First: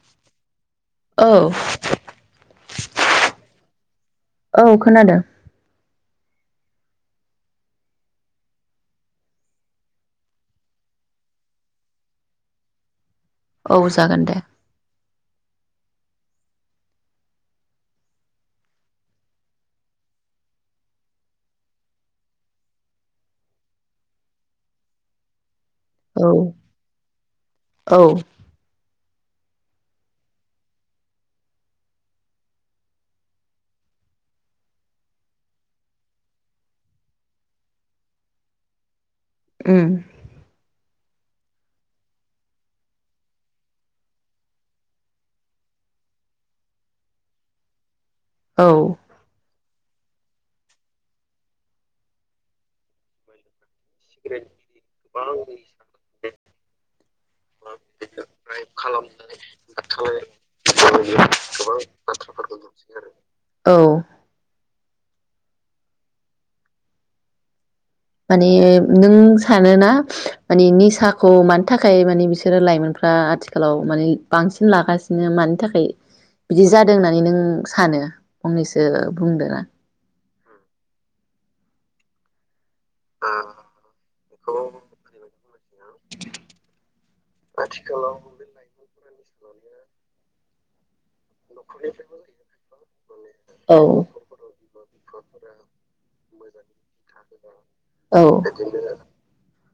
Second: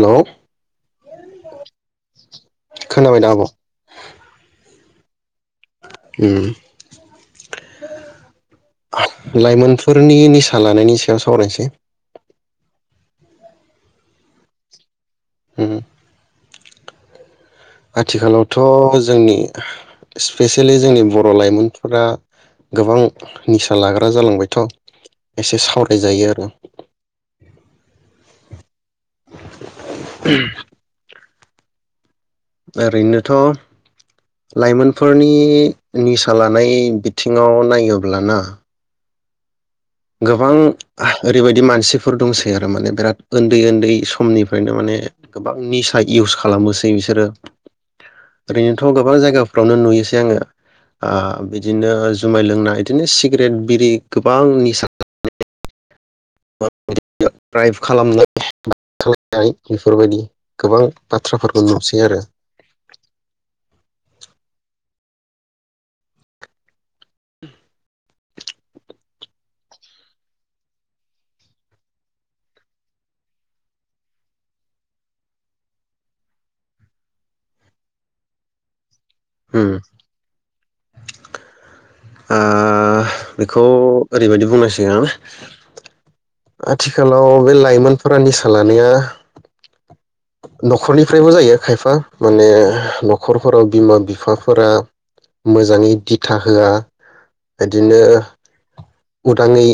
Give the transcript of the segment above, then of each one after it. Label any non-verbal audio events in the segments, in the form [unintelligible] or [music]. Hello औ खोनाबाय दा आब खोनादो उम लाइमोनफोरनि निसा लानायनि सायाव सावरायनोसै औ जागोन दे उम आथिखालावथ जोंनि स्पेसियेलि जोंनि बर लाइमोनफोरा गोबां निसा लाग्रा जालांबायथ एसे साव औ औ उम ओरैनोथ लाइमोनफोरनि निसा लानाय बिथिङाव नायोब्ला ना उम गोबां ओरैबायदि मानसिफोर दंसै आरो माने बिराद उन्दै उन्दै समनिफ्रायनो माने गोबां निसा इउस खालामोसै बिसोरो औ ओरैनोथ गोबां जायगा फ्रावनो नुयोसै आङो ओ बिदिनो जुमाय लोंना बिदिनो सिगारेट बिरि गोबां निसा बुजियाखै [unintelligible] द्राइभ खालाम [unintelligible] नाय बेफोरबादि गोबां बाथ्राफोरखौ नुसै आरो औ माने नों सानोना माने निसाखौ मानो थाखाय माने बिसोरो लाइमोनफ्रा आथिखालाव माने बांसिन लागासिनो मानि थाखाय बिदि जादों होननानै नों सानो फंनैसो बुंदोना? उम [inaudible] ओ ओ बेखौ ओरैबायदि बुंनांसिगोन आथिखालाव बे लाइमोनफोरा निसा लानाया नखरनि फ्रायबो जायो खायफा माने नखरफोराव औ बिमा बिफाफोरा मोजाङै दिथा होआ इदिनो औ उदाङै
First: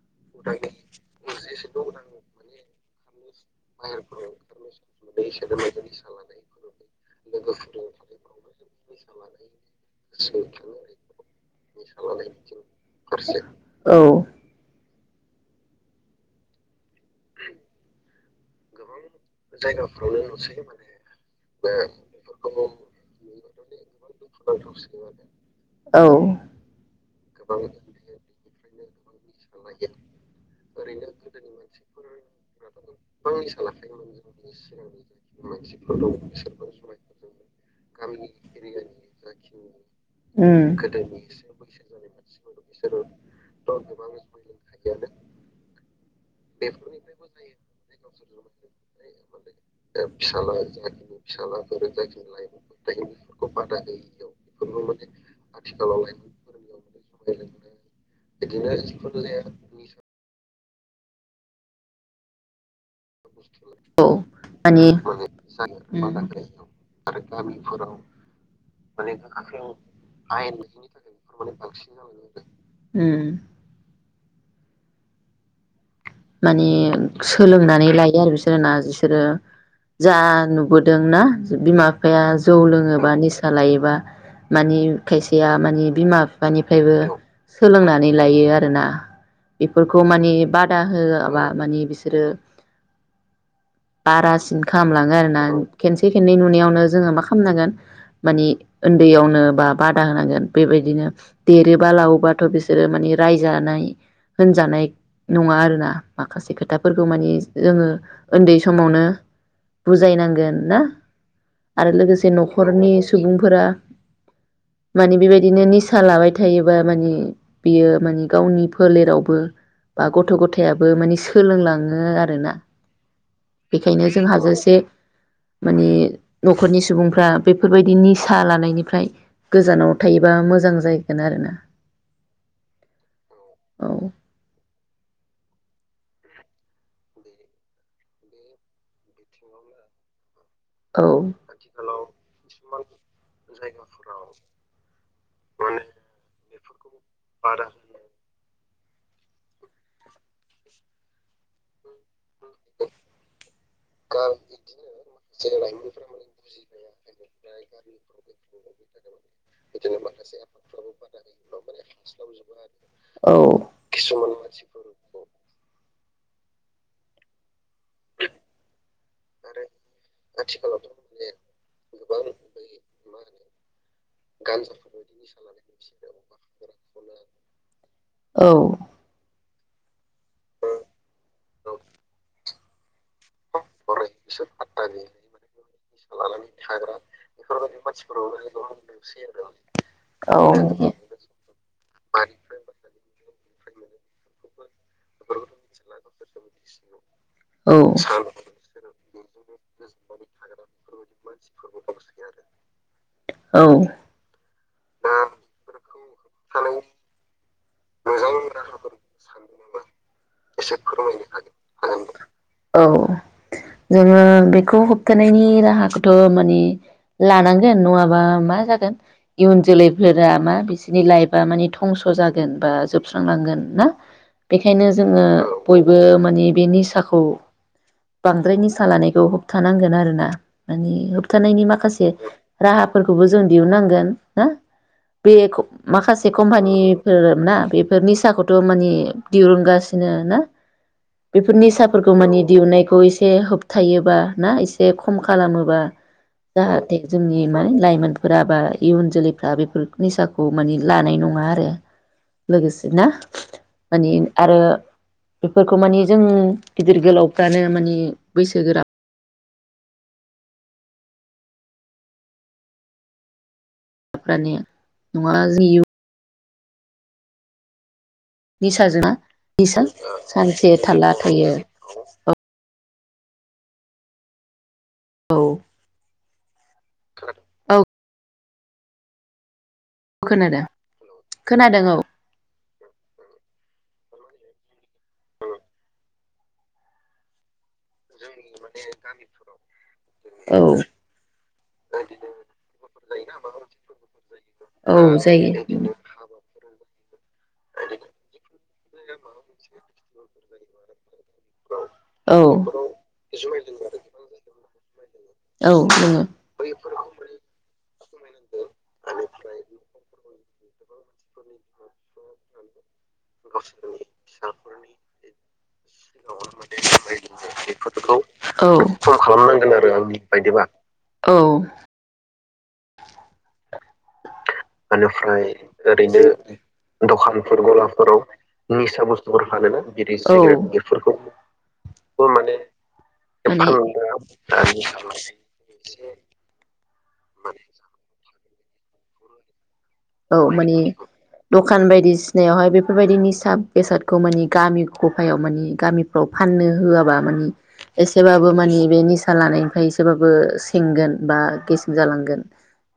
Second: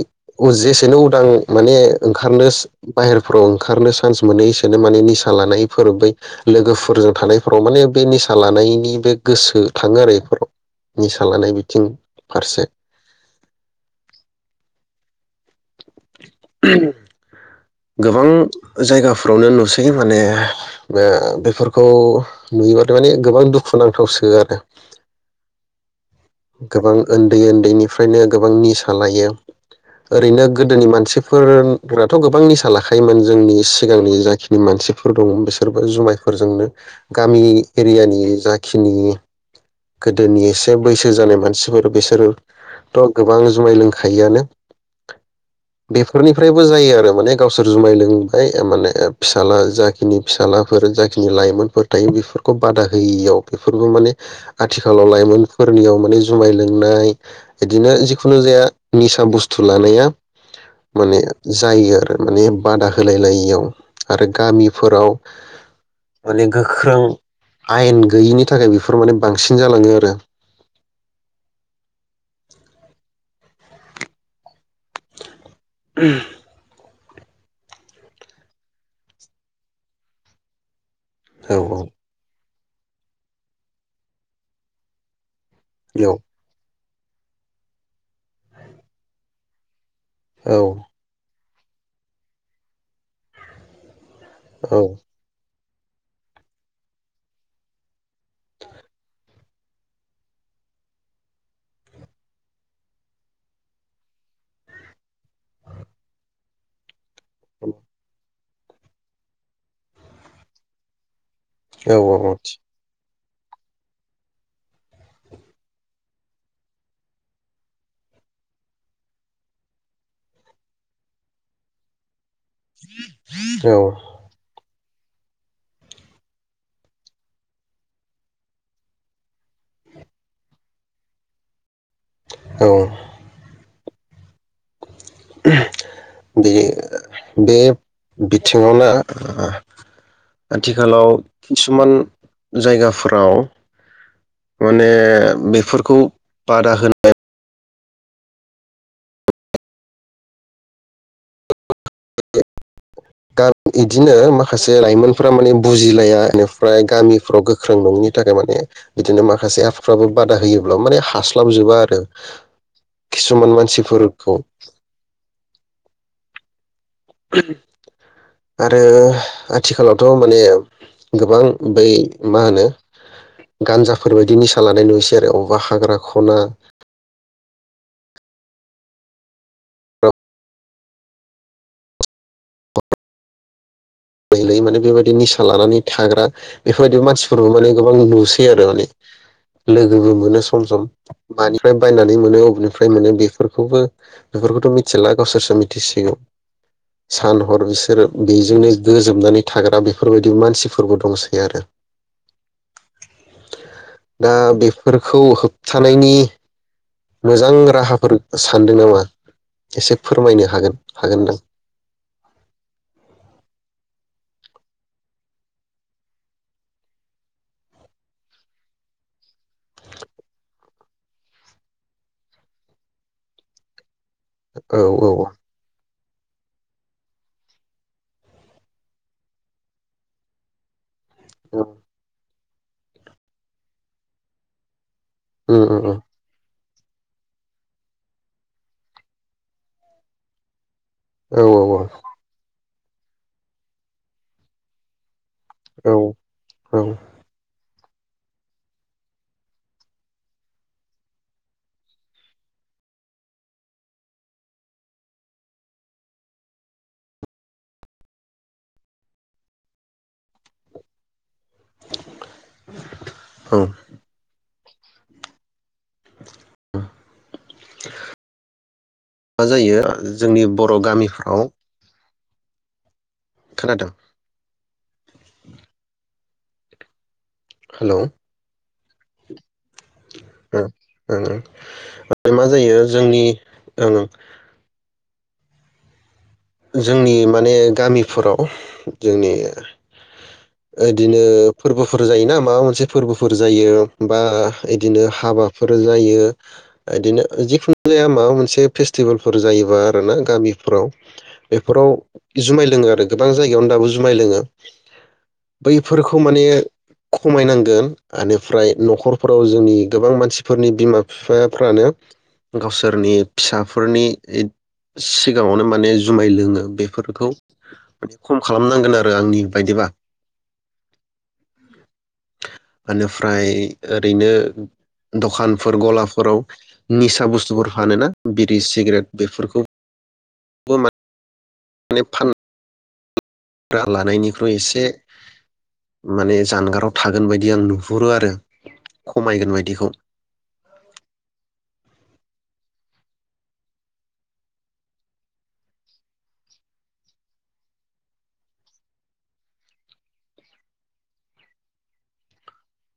जेसेनो उदां माने ओंखारनो बाहेर फोराव ओंखारनो सान्स मोनो इसोरनो माने निसा लानायफोर बै लोगोफोरजों थानायफोराव माने बे निसा लानायनि बे गोसो थाङो आरो इफोराव निसा लानाय बिथिं फारसे। औ [inaudible] उम [inaudible] गोबां जायगाफ्रावनो नुसै माने ओ बेफोरखौ नुयोबाथ' माने गोबां दुखु नांथावसो आरो औ गोबां ओन्दै ओन्दैनिफ्रायनो गोबां नि सा लायो ओरैनो गोदोनि मानसिफोर राथ' गोबां निसा लाखायोमोन जोंनि सिगांनि जाखिनि मानसिफोर दङ बिसोरबो जुमायफोरजोंनो गामि एरियानि जाखिनि गोदोनि उम एसे बैसो गोदोनि जानाय मानसिफोर बिसोर थ' गोबां जुमाय लोंखायो आनो। फोरनिफ्रायबो जायो आरो माने गावसोर जुमाय लोंबाय माने फिसाला जाखिनि फिसालाफोर जाखिनि लाइमोनफोर थायो बेफोरखौ बादा होयियाव बेफोरबो माने आथिखालाव लाइमोनफोर याव माने जुमाय लोंनाय बिदिनो जिखुनु जाया निसा बुस्थु लानाया माने जायो आरो माने बादा होलाय लायियाव औ आरो माने गामिफोराव जानो बादा माने होनायाव गोख्रों आयेन गैयिनि थाखाय बेफोर माने बांसिन जालाङो आरो [unintelligible] बांसिन जायो उम [unintelligible] मानि सोलोंनानै लायो आरो बिसोरो ना बिसोरो जा नुबो दों ना औ बिमा बिफाया जौ लोङोबा निसा लायोबा मानि खायसे या मानि बिमा बेयाव बिफानि फायबो सोलोंनानै लायो आरोना? फोर माने औ बाद मा माने बिसोरो बारासिन खालामलाङो आरोना खेनसे खननै नुनायावनो जोङो मा खालामनांगोन मानि उन्दैयावनो बा बादा होनांगोन बेबायदिनो देरोबा लावोबाथ' बिसोरो मानि रायजानाय होनजानाय नङा आरोना माखासे खोथाफोर खौ माने जोङो उन्दै समावनो बुजायनांगोन ना? आरो लोगोसे न'खरनि सुबुंफोरा मानि बेबायदिनो निसा लाबाय थायोबा माने बियो माने गावनि फोलेरावबो बा गथ' गथायाबो मानि सोलों लाङो आर ना औ बेखायनो जों हाजोसे माने न'खरनि सुबुंफ्रा बेफोरबायदि निसाहा लानायनिफ्राय गोजानाव थायोबा मोजां जाहैगोन आरोना औ औ बे-बे बिथिङावनो औ आथिखालाव किसुमान जायगाफोराव माने बेफोरखौ बादा होनाय [unintelligible] बिदिनो माखासे लाइमोनफोरा माने बुजिलाया बेनिफ्राय गामिफ्राव गोख्रों नङिनि थाखाय माने बिदिनो माखासे एबफ्राबो बादा होयोब्ला माने हास्लाबजोबा आरो औ किसुमान मानसिफोरखौ। [unintelligible] आरो आथिखालावथ' माने गोबां बै मा होनो गान्जाफोरबायायदि निसा लानाय नुयोसै आरो अबा हाग्रा ख'ना औ लैलै माने बेबायदि निसा लानानै थाग्रा बेफोरबायदि मानसिफोरबो माने गोबां नुसै आरो माने लोगोबो मोनो सम सम मानिफ्राय बायनानै मोनो बबेनिफ्राय मोनो बेफोरखौबो बेफोरखौथ' मिथिला गावसोरसो मिथिसिगौ सान हर औ बिसोरो बेजोंनो गोजोबनानै थाग्रा बेफोरबायदि मानसिफोरबो दंसै आरो औ दा बेफोरखौ होबथानायनि मोजां राहाफोर सानदों नामा एसे फोरमायनो हागोन हागोनदां? औ जोङो बेखौ होबथानायनि राहाखौथ' माने लानांगोन नङाबा मा जागोन इयुन जोलैफोरा मा बिसोरनि लाइफआ माने धंस' जागोन बा जोबस्रांनांगोन ना औ बेखायनो औ जोङो औ बयबो ओ माने बे निसाखौ बांद्राय निसा लानायखौ होबथानांगोन आरो ना माने होबथानायनि माखासे राहाफोरखौबो जों दिहुननांगोन ना बे उम खब उम उम माखासे कम्पानि बेफोर ना बेफोर निसा खौथ' माने दिरुनगासिनो ना औ बेफोर निसा फोरखौ माने दिहुननाय खौ एसे होबथायोबा ना एसे खम खालामोबा औ जाहाथे औ जोंनि मा लायफ। मानफोरा बा इउन जोलैफोरा बेफोर निसाखौ माने लानाय नङा आरो लोगोसे ना माने आरो बेफोरखौ माने जों गिदिर गोलावफ्रानो मानि बैसोगोरा औ ने नङा इउ [inaudible] निसाजों मा जायो निसा ओ ओ जोंनि सानसे बर' थालला गामिफ्राव थायो औ खोनादों औ औ हेल' ओं खोनादों खोनादों ओमफ्राय मा जायो जोंनि ओं ओं जोंनि माने गामिफोराव जोंनि औ औ इदिनो फोरबोफोर जायोना माबा मोनसे फोरबोफोर जायो बा औ इदिनो जायो हाबाफोर जायो बिदिनो जिखुनु जाया माबा मोनसे फेस्टिभेलफोर जायोबा आरोना गामिफोराव बेफोराव औ जुमाय लोङो गोबां जायगायावनो दाबो जुमाय लोङो बैफोरखौ नोङो माने खमायनांगोन आनोफ्राय न'खरफोराव जोंनि गोबां मानसिफोरनि बिमा बिफाफ्रानो गावसोरनि फिसाफोरनि सिगाङावनो माने जु माय लोङो बेफोरखौ फटखौ‌ खम औ खालामनांगोन आरो फम आंनि खालामनांगोन बायदिबा आरो आंनि बायदिबा औ बेनिफ्राय ओरैनो दखानफोर गलाफोराव निसा बुस्थुफोर फानोना बिरि सिगारेट बेफोरखौ बेफोरखौ अ माने लानायनिख्रुइ एसे माने जानगाराव थागोन बायदि आं नुहुरो आरो खमायगोन बायदिखौ औ माने दखान बायदिसिनायावहाय बेफोरबायदि निसा बेसादखौ मानि गामि खफायाव मानि गामिफ्राव फाननो होआबा मानि एसेबाबो मानि बे निसा लानायनिफ्राय एसेबाबो सेंगोन बा गेसें जालांगोन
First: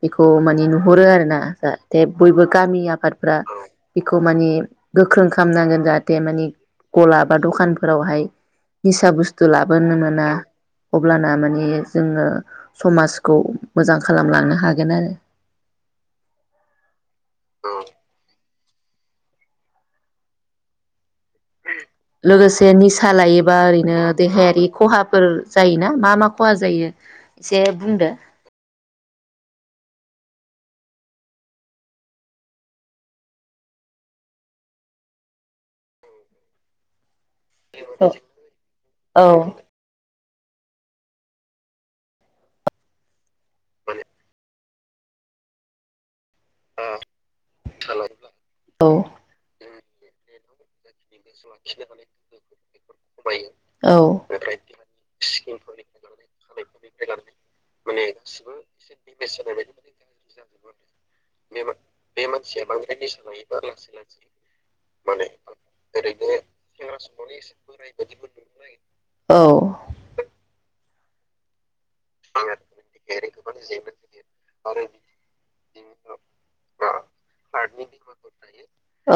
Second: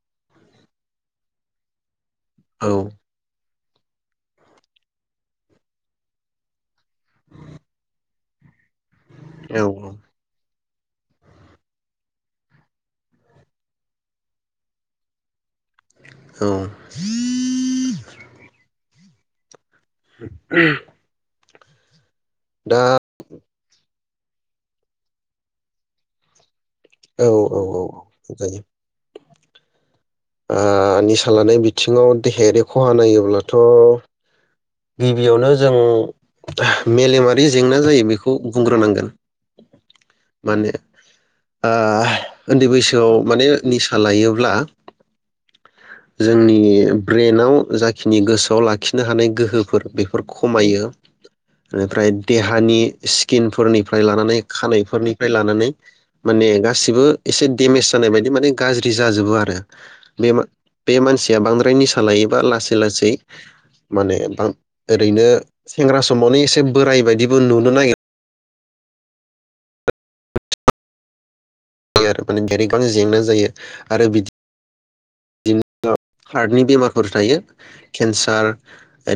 बेखौ माने नुहरो आरोना जा दे बयबो औ गामि आफादफ्रा बेखौ माने गोख्रों खालामनांगोन जाहाथे माने गला बा दखानफोरावहाय निसा बुस्थु औ लाबोनो मोना अब्लाना माने जोङो समाजखौ मोजां खालामलांनो हागोन आरो औ लोगोसे दा निसा लायो बा ओरैनो देहायारि खहाफोर जायोना मा मा खहा जायो औ औ एसे बुंदो औ जायो ओ निसा लानाय बिथिङाव देहायारि खहा नायोब्लाथ' गिबियावनो जों मेलेमा रि जेंना जायो बेखौ बुंग्रोनांगोन। औ माने ओ उन्दै बैसोआव माने निसा लायोब्ला जोंनि ब्रेनाव जाखिनि गोसोआव औ लाखिनो हानाय गोहो बेफोर खमायो बेनिफ्राय देहानि औ स्किनफोरनिफ्राय लानानै खानायफोरनिफ्राय लानानै माने गासिबो एसे देडेमेज जानाय बायदि माने गाज्रि जाजोबो आरो बे बे मानसिया बांद्राय निसा लायोबा लासै लासै माने ओरैनो सेंग्रा समावनो एसे बोराय बायदिबो नुनो नागिर औ आरो माने [unintelligible] जेंना जायो आरो बिदि [inaudible] हार्टनि बेमारफोर थायो केन्सार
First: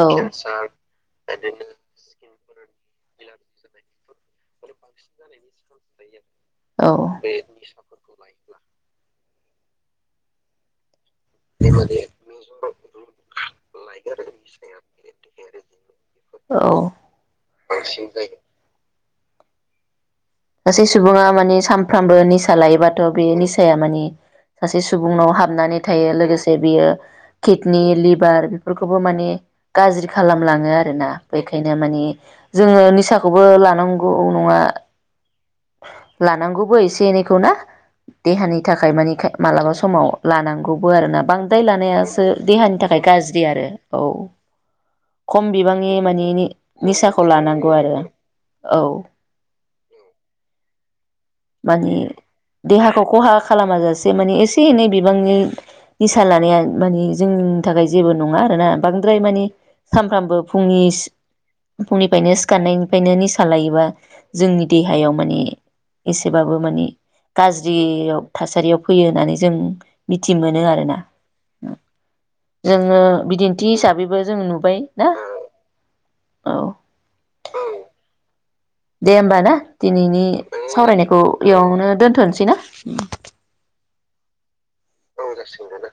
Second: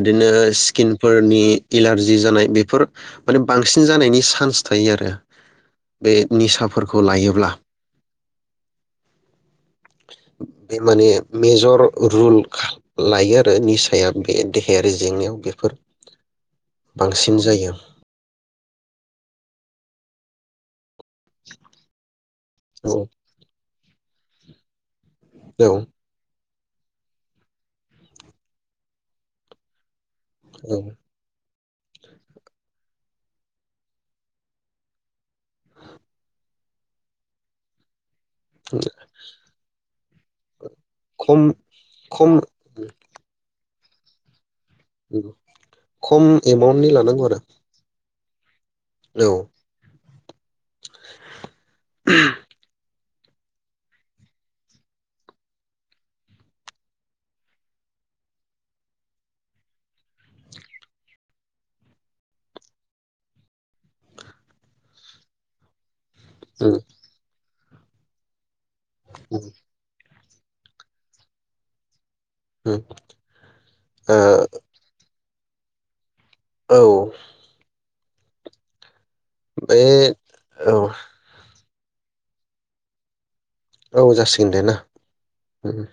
इदिनो स्किनफोरनि एलारजि जानाय बेफोर माने बांसिन जानायनि सान्स थायो आरो बे औ निसाफोरखौ लायोब्ला। बे माने मेजर रुल लायो आरो निसाया बे देहायारि जेंनायाव बेफोर औ बांसिन जायो। सासे सुबुङा माने सानफ्रामबो निसा औ लायोबाथ' बे निसाया माने सासे सुबुंनाव औ हाबनानै थायो लोगोसे बियो किडनिक लिभार बेफोरखौबो माने गाज्रि खालामलाङो औ आरोना ओंखायनो माने जोङो निसाखौबो लानांगौ नङा लानांगौबो एसे एनैखौ ना। देहानि थाखाय मानि मालाबा समाव लानांगौ बो आरोना खम बांद्राय लानायासो खम देहानि थाखाय गाज्रि आरो औ खम बिबांनि खम माने नि एमाउन्टनि निसाखौ आरो लानांगौ आरो औ औ माने देहा खौ खहा खालामाजासे माने एसे एनै बिबांनि निसा लानाया माने जोंनि थाखाय जेबो नङा आरोना बांद्राय माने सानफ्रामबो फुंनि सि फुंनिफ्रायनो सिखारनायनिफ्रायनो निसा लायोबा जोंनि देहायाव माने एसेबाबो उम माने गाज्रि जियाव थासारियाव फैयो होननानै उम जों मिथि मोनो आरो ना। उम जोङो बिदिन्थि हिसाबैबो जों नुबाय ना औ दे ओमबा ना बे दिनैनि औ सावरायनायखौ इयावनो दोनथ'नोसैना? औ जासिगोन दे ना। औ जासिगोन उम दे ना।